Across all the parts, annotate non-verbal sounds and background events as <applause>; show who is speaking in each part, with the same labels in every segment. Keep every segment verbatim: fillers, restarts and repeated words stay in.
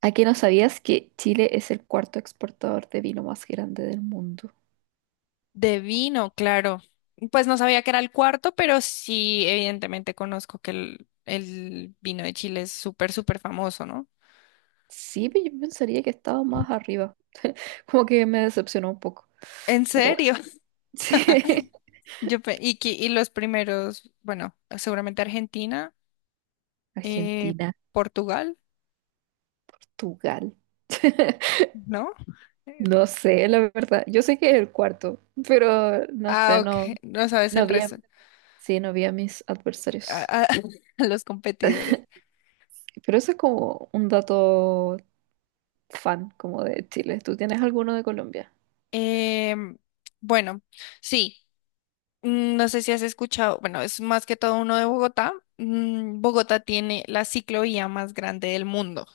Speaker 1: ¿A qué no sabías que Chile es el cuarto exportador de vino más grande del mundo?
Speaker 2: De vino, claro. Pues no sabía que era el cuarto, pero sí, evidentemente conozco que el, el vino de Chile es súper, súper famoso, ¿no?
Speaker 1: Sí, pero yo pensaría que estaba más arriba. Como que me decepcionó un poco.
Speaker 2: ¿En
Speaker 1: Pero bueno,
Speaker 2: serio? <laughs>
Speaker 1: <laughs> sí.
Speaker 2: yo pe- y, que- y los primeros, bueno, seguramente Argentina, eh,
Speaker 1: Argentina,
Speaker 2: Portugal,
Speaker 1: Portugal. <laughs>
Speaker 2: ¿no? Eh,
Speaker 1: No sé, la verdad. Yo sé que es el cuarto, pero no
Speaker 2: ah,
Speaker 1: sé,
Speaker 2: ok,
Speaker 1: no,
Speaker 2: no sabes
Speaker 1: no
Speaker 2: el
Speaker 1: vi a,
Speaker 2: resto,
Speaker 1: sí, no vi a mis
Speaker 2: a,
Speaker 1: adversarios.
Speaker 2: a- <laughs> a los
Speaker 1: <laughs>
Speaker 2: competidores.
Speaker 1: Pero eso es como un dato fan como de Chile. ¿Tú tienes alguno de Colombia?
Speaker 2: Em, bueno, sí. Mm, No sé si has escuchado, bueno, es más que todo uno de Bogotá. Mm, Bogotá tiene la ciclovía más grande del mundo.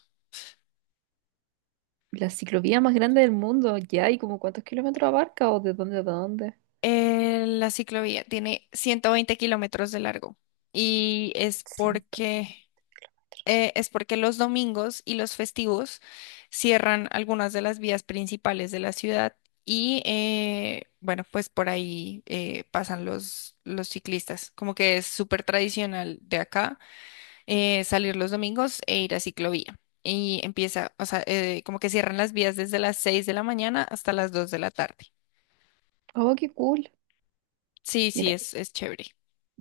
Speaker 1: La ciclovía más grande del mundo, ya, ¿y como cuántos kilómetros abarca o de dónde a dónde?
Speaker 2: Eh, la ciclovía tiene ciento veinte kilómetros de largo y es
Speaker 1: ciento veinte
Speaker 2: porque,
Speaker 1: metros.
Speaker 2: eh, es porque los domingos y los festivos cierran algunas de las vías principales de la ciudad y, eh, bueno, pues por ahí eh, pasan los, los ciclistas. Como que es súper tradicional de acá eh, salir los domingos e ir a ciclovía. Y empieza, o sea, eh, como que cierran las vías desde las seis de la mañana hasta las dos de la tarde.
Speaker 1: Oh, qué cool.
Speaker 2: Sí, sí,
Speaker 1: Mira,
Speaker 2: es, es chévere.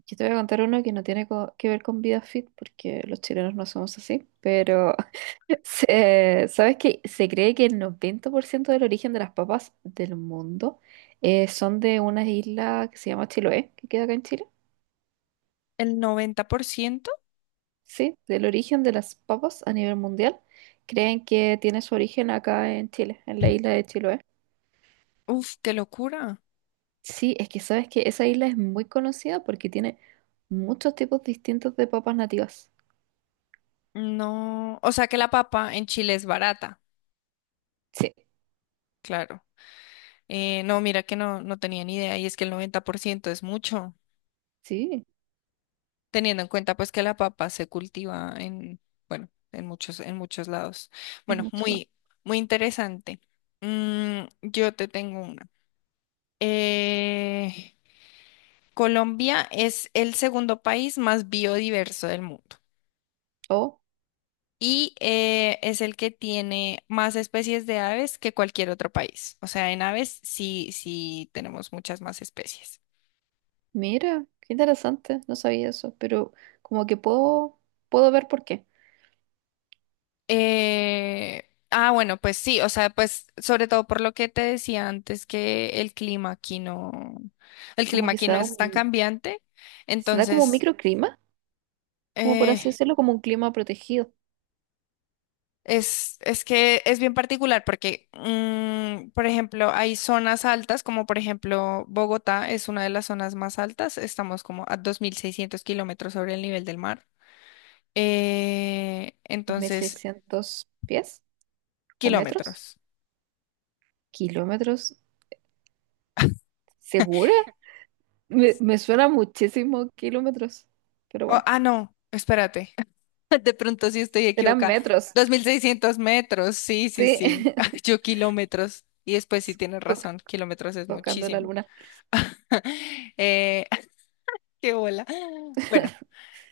Speaker 1: yo te voy a contar uno que no tiene co- que ver con vida fit, porque los chilenos no somos así, pero <laughs> se- ¿sabes qué? Se cree que el noventa por ciento del origen de las papas del mundo eh, son de una isla que se llama Chiloé, que queda acá en Chile.
Speaker 2: El noventa por ciento.
Speaker 1: Sí, del origen de las papas a nivel mundial, creen que tiene su origen acá en Chile, en la isla de Chiloé.
Speaker 2: Uf, qué locura.
Speaker 1: Sí, es que sabes que esa isla es muy conocida porque tiene muchos tipos distintos de papas nativas.
Speaker 2: No, o sea que la papa en Chile es barata,
Speaker 1: Sí.
Speaker 2: claro. Eh, no, mira que no, no tenía ni idea y es que el noventa por ciento es mucho,
Speaker 1: Sí,
Speaker 2: teniendo en cuenta pues que la papa se cultiva en, bueno, en muchos, en muchos lados.
Speaker 1: es
Speaker 2: Bueno,
Speaker 1: mucho. Lo-
Speaker 2: muy, muy interesante. Mm, yo te tengo una. Eh, Colombia es el segundo país más biodiverso del mundo
Speaker 1: Oh,
Speaker 2: y eh, es el que tiene más especies de aves que cualquier otro país. O sea, en aves sí, sí tenemos muchas más especies.
Speaker 1: mira, qué interesante, no sabía eso, pero como que puedo, puedo ver por qué.
Speaker 2: Eh, ah, bueno, pues sí, o sea, pues sobre todo por lo que te decía antes que el clima aquí no, el
Speaker 1: Como
Speaker 2: clima
Speaker 1: que
Speaker 2: aquí
Speaker 1: se
Speaker 2: no
Speaker 1: da
Speaker 2: es tan
Speaker 1: un,
Speaker 2: cambiante,
Speaker 1: se da como un
Speaker 2: entonces...
Speaker 1: microclima, como por así
Speaker 2: eh,
Speaker 1: decirlo, como un clima protegido.
Speaker 2: Es, es que es bien particular porque, mm, por ejemplo, hay zonas altas, como por ejemplo Bogotá es una de las zonas más altas, estamos como a dos mil seiscientos kilómetros sobre el nivel del mar. Eh,
Speaker 1: Dos mil
Speaker 2: entonces,
Speaker 1: seiscientos pies o metros,
Speaker 2: kilómetros.
Speaker 1: kilómetros, ¿segura? Me, me suena muchísimo kilómetros, pero
Speaker 2: Oh,
Speaker 1: bueno,
Speaker 2: ah, no, espérate, <laughs> de pronto sí estoy
Speaker 1: serán
Speaker 2: equivocada.
Speaker 1: metros,
Speaker 2: Dos mil seiscientos metros, sí, sí,
Speaker 1: sí.
Speaker 2: sí, <laughs>
Speaker 1: <laughs>
Speaker 2: yo kilómetros. Y después sí tienes
Speaker 1: ¿Tú
Speaker 2: razón, kilómetros es
Speaker 1: tocando la
Speaker 2: muchísimo.
Speaker 1: luna,
Speaker 2: <laughs> Eh, <laughs> Qué bola. Bueno.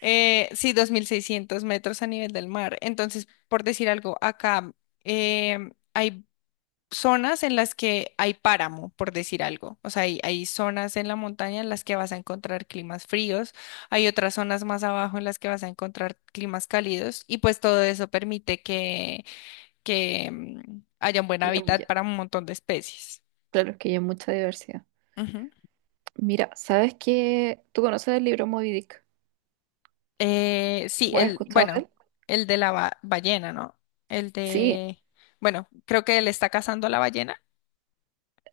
Speaker 2: Eh, sí, dos mil seiscientos metros a nivel del mar. Entonces, por decir algo, acá em, hay zonas en las que hay páramo, por decir algo. O sea, hay, hay zonas en la montaña en las que vas a encontrar climas fríos, hay otras zonas más abajo en las que vas a encontrar climas cálidos y pues todo eso permite que, que em, haya un buen
Speaker 1: que ya, mu-
Speaker 2: hábitat
Speaker 1: ya-
Speaker 2: para un montón de especies.
Speaker 1: claro, que ya hay mucha diversidad. Mira, ¿sabes que ¿Tú conoces el libro Moby Dick?
Speaker 2: Eh, sí,
Speaker 1: ¿O has
Speaker 2: el,
Speaker 1: escuchado de
Speaker 2: bueno,
Speaker 1: él?
Speaker 2: el de la ba- ballena, ¿no? El
Speaker 1: Sí,
Speaker 2: de, bueno, creo que él está cazando a la ballena.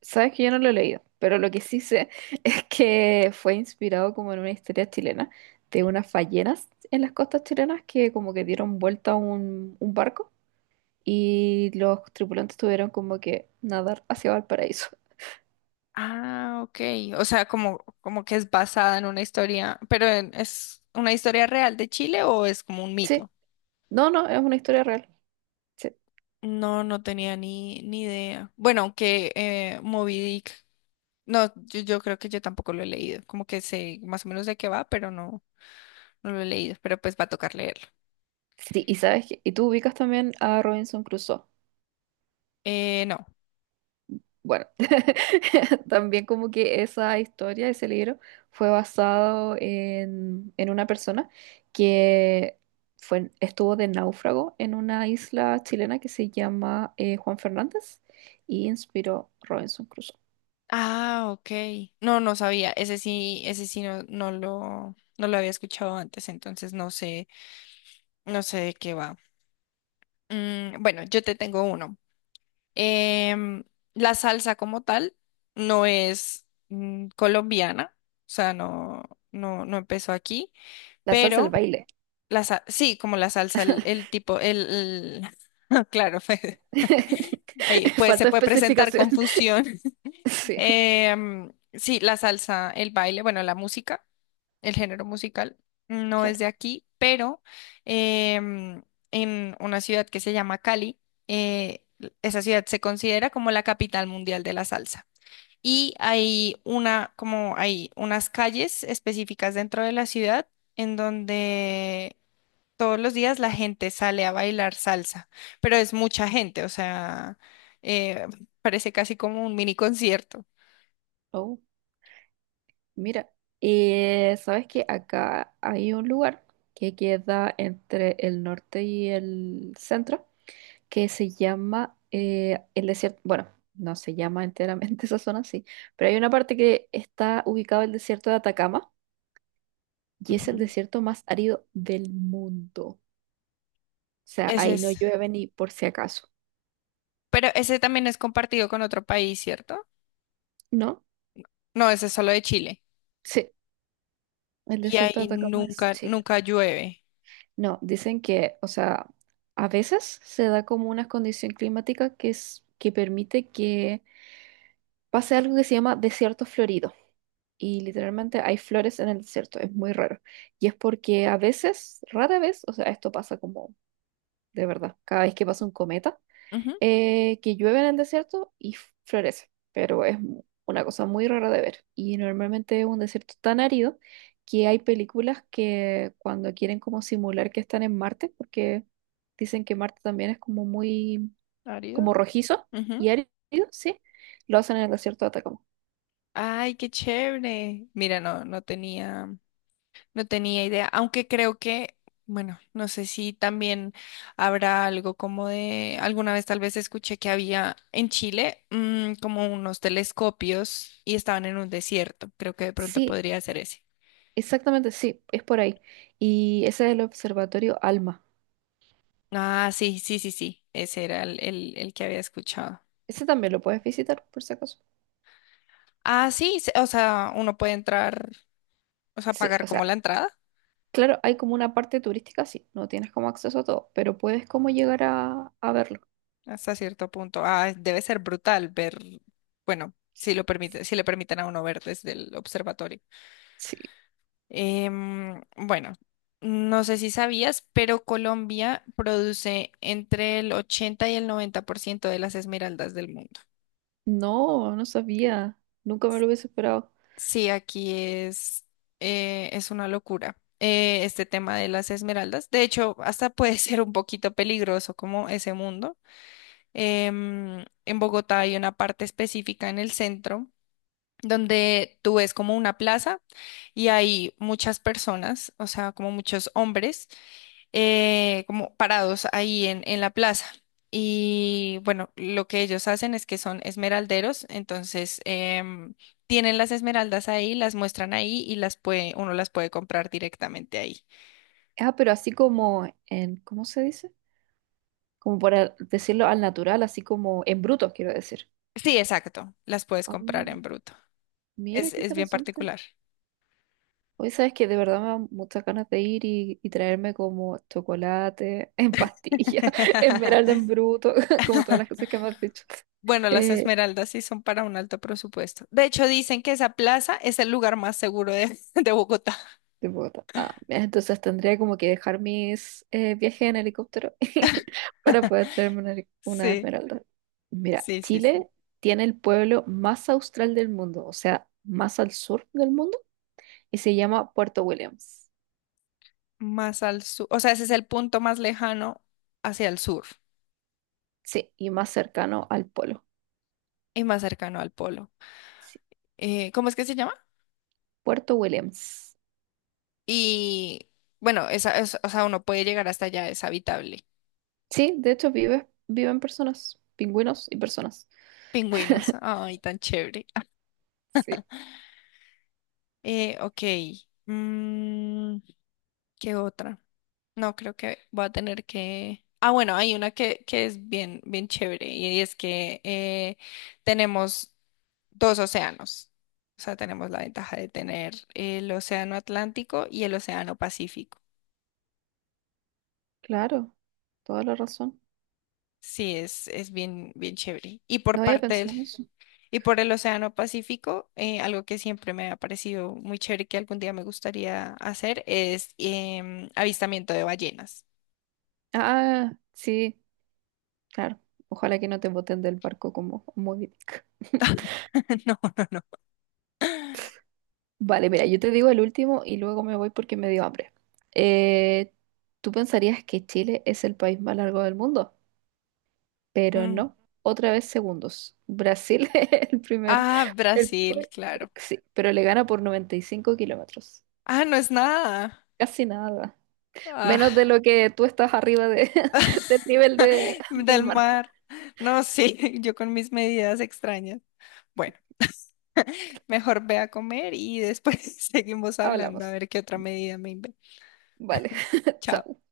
Speaker 1: sabes que yo no lo he leído, pero lo que sí sé <laughs> es que fue inspirado como en una historia chilena de unas ballenas en las costas chilenas que como que dieron vuelta a un, un barco y los tripulantes tuvieron como que nadar hacia Valparaíso.
Speaker 2: Ah, ok. O sea, como, como que es basada en una historia, pero en- ¿es una historia real de Chile o es como un
Speaker 1: Sí,
Speaker 2: mito?
Speaker 1: no, no, es una historia real. Sí,
Speaker 2: No, no tenía ni, ni idea. Bueno, aunque eh, Moby Dick, no, yo, yo creo que yo tampoco lo he leído. Como que sé más o menos de qué va, pero no, no lo he leído. Pero pues va a tocar leerlo.
Speaker 1: sí, y sabes que, y tú ubicas también a Robinson Crusoe.
Speaker 2: Eh, no.
Speaker 1: Bueno, <laughs> también como que esa historia, ese libro, fue basado en, en una persona que fue, estuvo de náufrago en una isla chilena que se llama eh, Juan Fernández y inspiró Robinson Crusoe.
Speaker 2: Ah, ok. No, no sabía. Ese sí, ese sí no, no lo, no lo había escuchado antes, entonces no sé, no sé de qué va. Mm, bueno, yo te tengo uno. Em, la salsa como tal no es mm, colombiana, o sea, no, no, no empezó aquí,
Speaker 1: La salsa al
Speaker 2: pero
Speaker 1: baile.
Speaker 2: la sa- sí, como la salsa, el, el tipo, el, el- <laughs> claro, <laughs> ahí
Speaker 1: <laughs>
Speaker 2: pues se
Speaker 1: Falta
Speaker 2: puede presentar
Speaker 1: especificación. <laughs>
Speaker 2: confusión. <laughs>
Speaker 1: Sí,
Speaker 2: Em, sí, la salsa, el baile, bueno, la música. El género musical no es
Speaker 1: claro.
Speaker 2: de aquí, pero em, en una ciudad que se llama Cali, eh, esa ciudad se considera como la capital mundial de la salsa. Y hay una, como hay unas calles específicas dentro de la ciudad en donde todos los días la gente sale a bailar salsa, pero es mucha gente, o sea, eh, parece casi como un mini concierto.
Speaker 1: Oh, mira. Eh, sabes que acá hay un lugar que queda entre el norte y el centro que se llama eh, el desierto, bueno, no se llama enteramente <laughs> esa zona, sí, pero hay una parte que está ubicado el desierto de Atacama y es el
Speaker 2: Ujú.
Speaker 1: desierto más árido del mundo. O sea,
Speaker 2: Ese
Speaker 1: ahí no
Speaker 2: es,
Speaker 1: llueve ni por si acaso,
Speaker 2: pero ese también es compartido con otro país, ¿cierto?
Speaker 1: ¿no?
Speaker 2: No, ese es solo de Chile.
Speaker 1: Sí, el
Speaker 2: Y
Speaker 1: desierto de
Speaker 2: ahí
Speaker 1: Atacama es
Speaker 2: nunca,
Speaker 1: Chile.
Speaker 2: nunca llueve.
Speaker 1: No, dicen que, o sea, a veces se da como una condición climática que es, que permite que pase algo que se llama desierto florido y literalmente hay flores en el desierto, es muy raro. Y es porque a veces, rara vez, o sea, esto pasa como de verdad, cada vez que pasa un cometa,
Speaker 2: Ujú,
Speaker 1: eh, que llueve en el desierto y f- florece, pero es mu- una cosa muy rara de ver. Y normalmente es un desierto tan árido que hay películas que cuando quieren como simular que están en Marte, porque dicen que Marte también es como muy,
Speaker 2: árido.
Speaker 1: como rojizo
Speaker 2: Ujú.
Speaker 1: y árido, sí, lo hacen en el desierto de Atacama.
Speaker 2: Ay, qué chévere. Mira, no, no tenía, no tenía idea. Aunque creo que, bueno, no sé si también habrá algo como de, alguna vez tal vez escuché que había en Chile mm, como unos telescopios y estaban en un desierto. Creo que de pronto
Speaker 1: Sí,
Speaker 2: podría ser ese.
Speaker 1: exactamente, sí, es por ahí. Y ese es el Observatorio Alma.
Speaker 2: Ah, sí, sí, sí, sí. Ese era el, el, el que había escuchado.
Speaker 1: Ese también lo puedes visitar, por si acaso.
Speaker 2: Ah, sí, se- o sea, uno puede entrar. O sea,
Speaker 1: Sí,
Speaker 2: pagar
Speaker 1: o
Speaker 2: como
Speaker 1: sea,
Speaker 2: la entrada
Speaker 1: claro, hay como una parte turística, sí, no tienes como acceso a todo, pero puedes como llegar a, a verlo.
Speaker 2: hasta cierto punto. Ah, debe ser brutal ver, bueno, si lo permite, si le permiten a uno ver desde el observatorio.
Speaker 1: Sí,
Speaker 2: Em, bueno, no sé si sabías, pero Colombia produce entre el ochenta y el noventa por ciento de las esmeraldas del mundo.
Speaker 1: no, no sabía, nunca me lo hubiese esperado.
Speaker 2: Sí, aquí es, eh, es una locura. Eh, este tema de las esmeraldas. De hecho, hasta puede <laughs> ser un poquito peligroso como ese mundo. Em, en Bogotá hay una parte específica en el centro donde tú ves como una plaza y hay muchas personas, o sea, como muchos hombres, eh, como parados ahí en, en la plaza. Y bueno, lo que ellos hacen es que son esmeralderos, entonces em, tienen las esmeraldas ahí, las muestran ahí y las puede, uno las puede comprar directamente ahí.
Speaker 1: Ah, pero así como en, ¿cómo se dice? Como por decirlo al natural, así como en bruto, quiero decir.
Speaker 2: Sí, exacto, las puedes
Speaker 1: Ah,
Speaker 2: comprar en bruto.
Speaker 1: mira,
Speaker 2: Es,
Speaker 1: qué
Speaker 2: es bien
Speaker 1: interesante.
Speaker 2: particular.
Speaker 1: Hoy sabes que de verdad me dan muchas ganas de ir y, y traerme como chocolate en pastilla, <laughs> esmeralda en
Speaker 2: <laughs>
Speaker 1: bruto, <laughs> como todas las cosas que me has dicho.
Speaker 2: Bueno, las
Speaker 1: Eh,
Speaker 2: esmeraldas sí son para un alto presupuesto. De hecho, dicen que esa plaza es el lugar más seguro de, <laughs> de Bogotá.
Speaker 1: de Bogotá. Ah, mira, entonces tendría como que dejar mis eh, viajes en helicóptero <laughs> para poder traerme una, heli- una
Speaker 2: Sí,
Speaker 1: esmeralda. Mira,
Speaker 2: sí, sí, sí.
Speaker 1: Chile tiene el pueblo más austral del mundo, o sea, más al sur del mundo, y se llama Puerto Williams.
Speaker 2: Más al sur. O sea, ese es el punto más lejano hacia el sur
Speaker 1: Sí, y más cercano al polo.
Speaker 2: y más cercano al polo.
Speaker 1: Sí,
Speaker 2: Eh, ¿cómo es que se llama?
Speaker 1: Puerto Williams.
Speaker 2: Y bueno, esa, es- o sea, uno puede llegar hasta allá, es habitable.
Speaker 1: Sí, de hecho vive, viven personas, pingüinos y personas.
Speaker 2: Pingüinos. Ay, tan chévere. Ah.
Speaker 1: Sí,
Speaker 2: Eh, ok. Mm, ¿Qué otra? No, creo que voy a tener que... Ah, bueno, hay una que, que es bien, bien chévere y es que eh, tenemos dos océanos. O sea, tenemos la ventaja de tener el océano Atlántico y el océano Pacífico.
Speaker 1: claro, toda la razón.
Speaker 2: Sí, es, es bien, bien chévere. Y por
Speaker 1: No había
Speaker 2: parte del,
Speaker 1: pensado en eso.
Speaker 2: y por el océano Pacífico, eh, algo que siempre me ha parecido muy chévere que algún día me gustaría hacer es em, avistamiento de ballenas.
Speaker 1: Ah, sí, claro. Ojalá que no te boten del barco como Moby Dick.
Speaker 2: <laughs> No.
Speaker 1: <laughs> Vale, mira, yo te digo el último y luego me voy porque me dio hambre. Eh, tú pensarías que Chile es el país más largo del mundo, pero
Speaker 2: Mm.
Speaker 1: no. Otra vez segundos. Brasil <laughs> es el primer,
Speaker 2: Ah,
Speaker 1: el, pa-
Speaker 2: Brasil, claro.
Speaker 1: sí, pero le gana por noventa y cinco kilómetros.
Speaker 2: Ah, no es nada.
Speaker 1: Casi nada.
Speaker 2: Ah,
Speaker 1: Menos de lo que tú estás arriba de, <laughs> del
Speaker 2: <laughs>
Speaker 1: nivel de, del
Speaker 2: del
Speaker 1: mar.
Speaker 2: mar. No, sí, <laughs> yo con mis medidas extrañas. Bueno, mejor ve a comer y después <laughs> seguimos hablando a
Speaker 1: Hablamos.
Speaker 2: ver qué otra medida me invento.
Speaker 1: Vale, <laughs>
Speaker 2: Chao.
Speaker 1: chao.